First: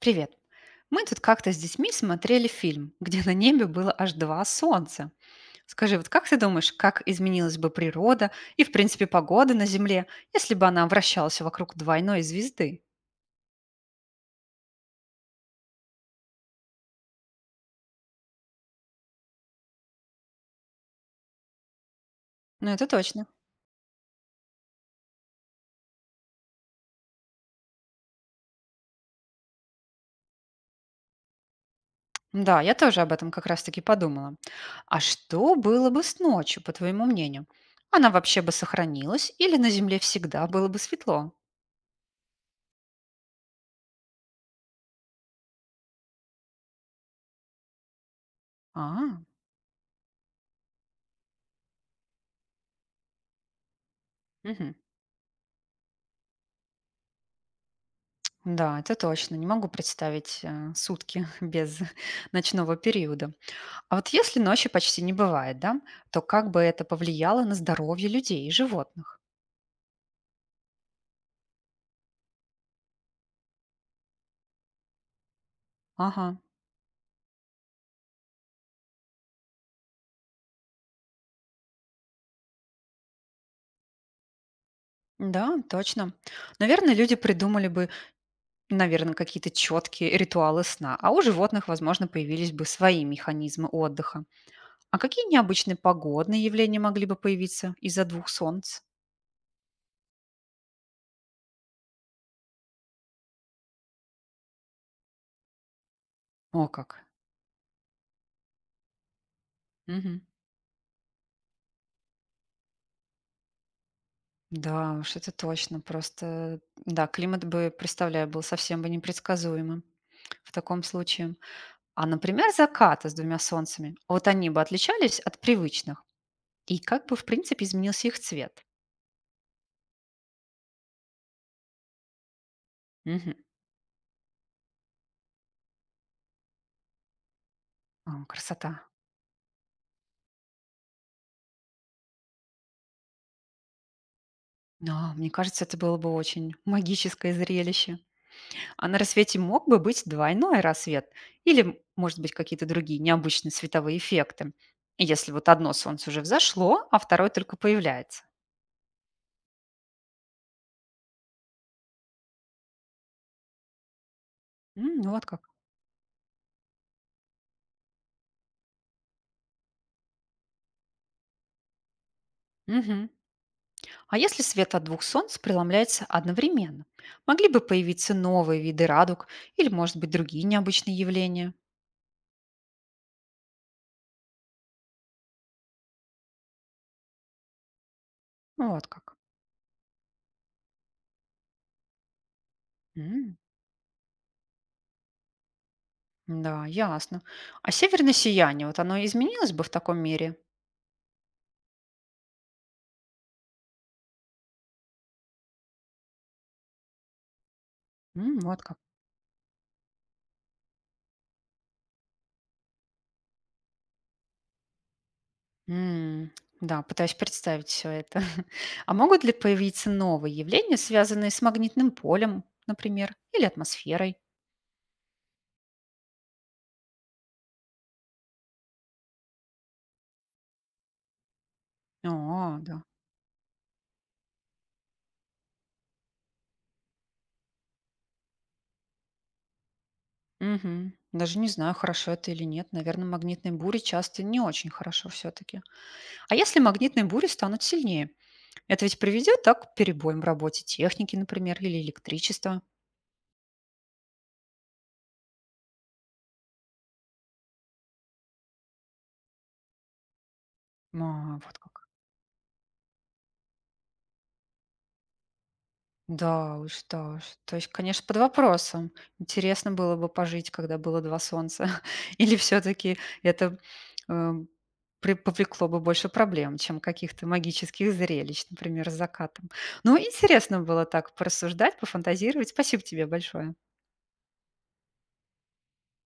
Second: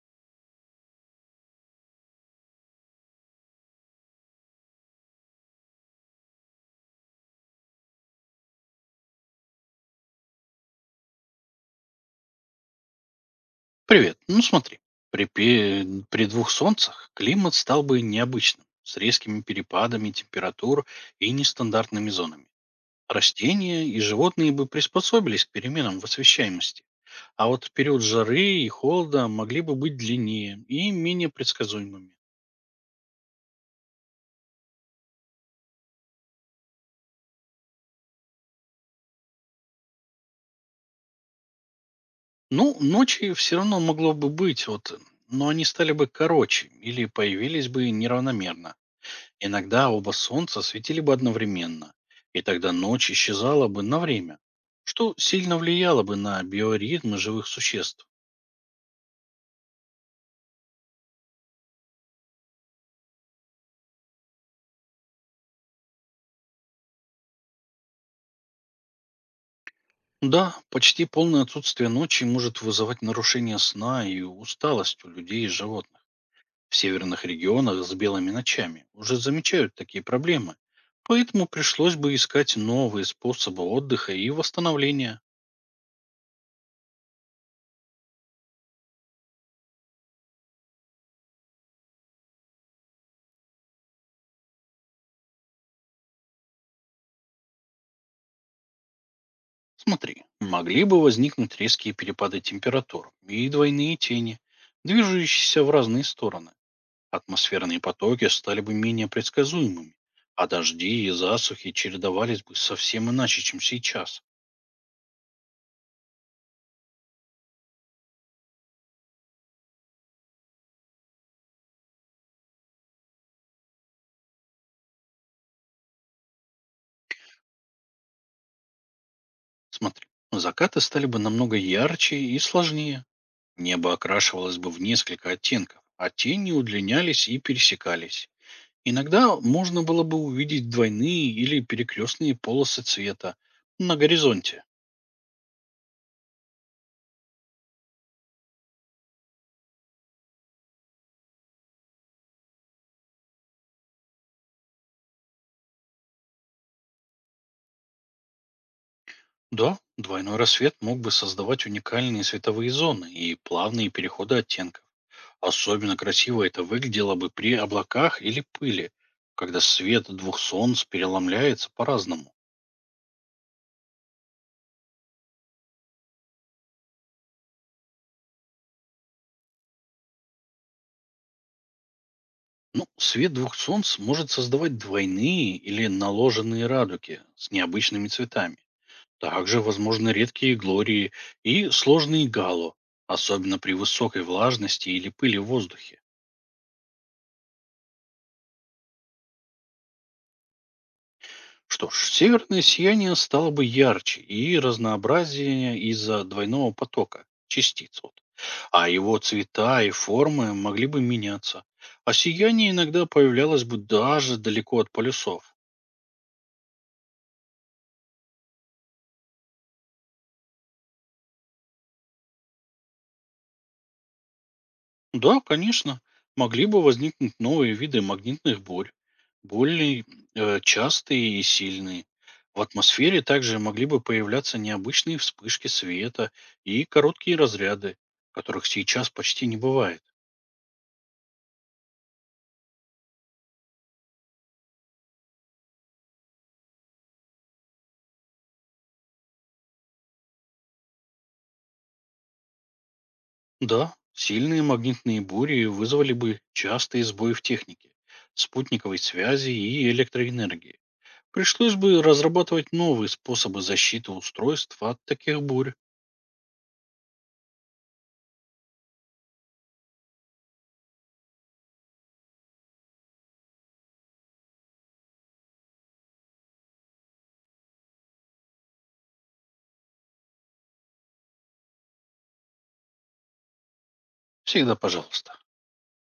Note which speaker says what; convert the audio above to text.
Speaker 1: Привет. Мы тут как-то с детьми смотрели фильм, где на небе было аж два солнца. Скажи, вот как ты думаешь, как изменилась бы природа и, в принципе, погода на Земле, если бы она вращалась вокруг двойной звезды?
Speaker 2: Привет. Ну смотри, при двух солнцах климат стал бы необычным, с резкими перепадами температур и нестандартными зонами.
Speaker 1: Ну, это точно.
Speaker 2: Растения и животные бы приспособились к переменам в освещаемости, а вот период жары и холода могли бы быть длиннее и менее предсказуемыми.
Speaker 1: Да, я тоже об этом как раз-таки подумала. А что было бы с ночью, по твоему мнению? Она вообще бы сохранилась или на Земле всегда было бы светло?
Speaker 2: Ну, ночи все равно могло бы быть, вот, но они стали бы короче или появились бы неравномерно.
Speaker 1: А,
Speaker 2: Иногда оба солнца светили бы одновременно, и тогда ночь исчезала бы на время,
Speaker 1: мгм.
Speaker 2: что сильно влияло бы на биоритмы живых существ.
Speaker 1: Да, это точно. Не могу представить сутки без ночного периода. А вот если ночи почти не бывает, да, то как бы это повлияло на здоровье людей и животных?
Speaker 2: Да, почти полное отсутствие ночи может вызывать нарушение сна и усталость у людей и животных.
Speaker 1: Ага,
Speaker 2: В северных регионах с белыми ночами уже замечают такие проблемы, поэтому пришлось бы искать новые способы отдыха и восстановления.
Speaker 1: да, точно. Наверное, люди придумали бы, наверное, какие-то четкие ритуалы сна, а у животных, возможно, появились бы свои механизмы отдыха. А какие необычные погодные явления могли бы появиться из-за двух солнц?
Speaker 2: Смотри, могли бы возникнуть резкие перепады температур и двойные тени, движущиеся в разные стороны.
Speaker 1: О, как.
Speaker 2: Атмосферные потоки стали бы менее предсказуемыми,
Speaker 1: Мгм.
Speaker 2: а дожди и засухи чередовались бы совсем иначе, чем сейчас.
Speaker 1: Да, уж это точно. Просто, да, климат бы, представляю, был совсем бы непредсказуемым в таком случае. А, например, закаты с двумя солнцами. Вот они бы отличались от привычных. И как бы, в принципе, изменился их цвет.
Speaker 2: Смотри, закаты стали бы намного ярче и сложнее.
Speaker 1: Мгм.
Speaker 2: Небо окрашивалось бы в несколько оттенков, а тени удлинялись и
Speaker 1: О,
Speaker 2: пересекались.
Speaker 1: красота.
Speaker 2: Иногда можно было бы увидеть двойные или перекрестные полосы цвета на горизонте.
Speaker 1: Да, мне кажется, это было бы очень магическое зрелище. А на рассвете мог бы быть двойной рассвет. Или, может быть, какие-то другие необычные световые эффекты. Если вот одно солнце уже взошло, а второе только появляется.
Speaker 2: Да, двойной рассвет мог бы создавать уникальные световые зоны и плавные переходы оттенков.
Speaker 1: М, вот как.
Speaker 2: Особенно красиво это выглядело бы при облаках или пыли, когда свет двух солнц переломляется по-разному.
Speaker 1: Мгм. А если свет от двух солнц преломляется одновременно? Могли бы появиться новые виды радуг или, может быть, другие необычные явления?
Speaker 2: Ну, свет двух солнц может создавать двойные или наложенные радуги с необычными цветами.
Speaker 1: Ну, вот как.
Speaker 2: Также возможны редкие глории и сложные гало,
Speaker 1: М,
Speaker 2: особенно при высокой влажности или пыли в воздухе.
Speaker 1: да, ясно. А северное сияние, вот оно изменилось бы в таком мире?
Speaker 2: Что ж, северное сияние стало бы ярче и разнообразнее из-за двойного потока частиц, вот.
Speaker 1: М, вот как.
Speaker 2: А его цвета и формы могли бы меняться. А сияние иногда появлялось бы даже далеко от полюсов.
Speaker 1: М, да, пытаюсь представить все это. А могут ли появиться новые явления, связанные с магнитным полем, например, или атмосферой?
Speaker 2: Да, конечно, могли бы возникнуть новые виды магнитных бурь, более частые и сильные.
Speaker 1: О,
Speaker 2: В
Speaker 1: да.
Speaker 2: атмосфере также могли бы появляться необычные вспышки света и короткие разряды, которых сейчас почти не бывает.
Speaker 1: Мгм. Даже не знаю, хорошо это или нет. Наверное, магнитные бури часто не очень хорошо все-таки. А если магнитные бури станут сильнее? Это ведь приведет так к перебоям в работе техники, например, или электричества.
Speaker 2: Да, сильные магнитные бури вызвали бы частые сбои в технике, спутниковой связи и электроэнергии.
Speaker 1: А, вот
Speaker 2: Пришлось
Speaker 1: как.
Speaker 2: бы разрабатывать новые способы защиты устройств от таких бурь.
Speaker 1: Да уж, да уж. То есть, конечно, под вопросом. Интересно было бы пожить, когда было два солнца. Или все-таки это э, повлекло бы больше проблем, чем каких-то магических зрелищ, например, с закатом. Ну, интересно было так порассуждать, пофантазировать. Спасибо тебе большое.
Speaker 2: Всегда пожалуйста.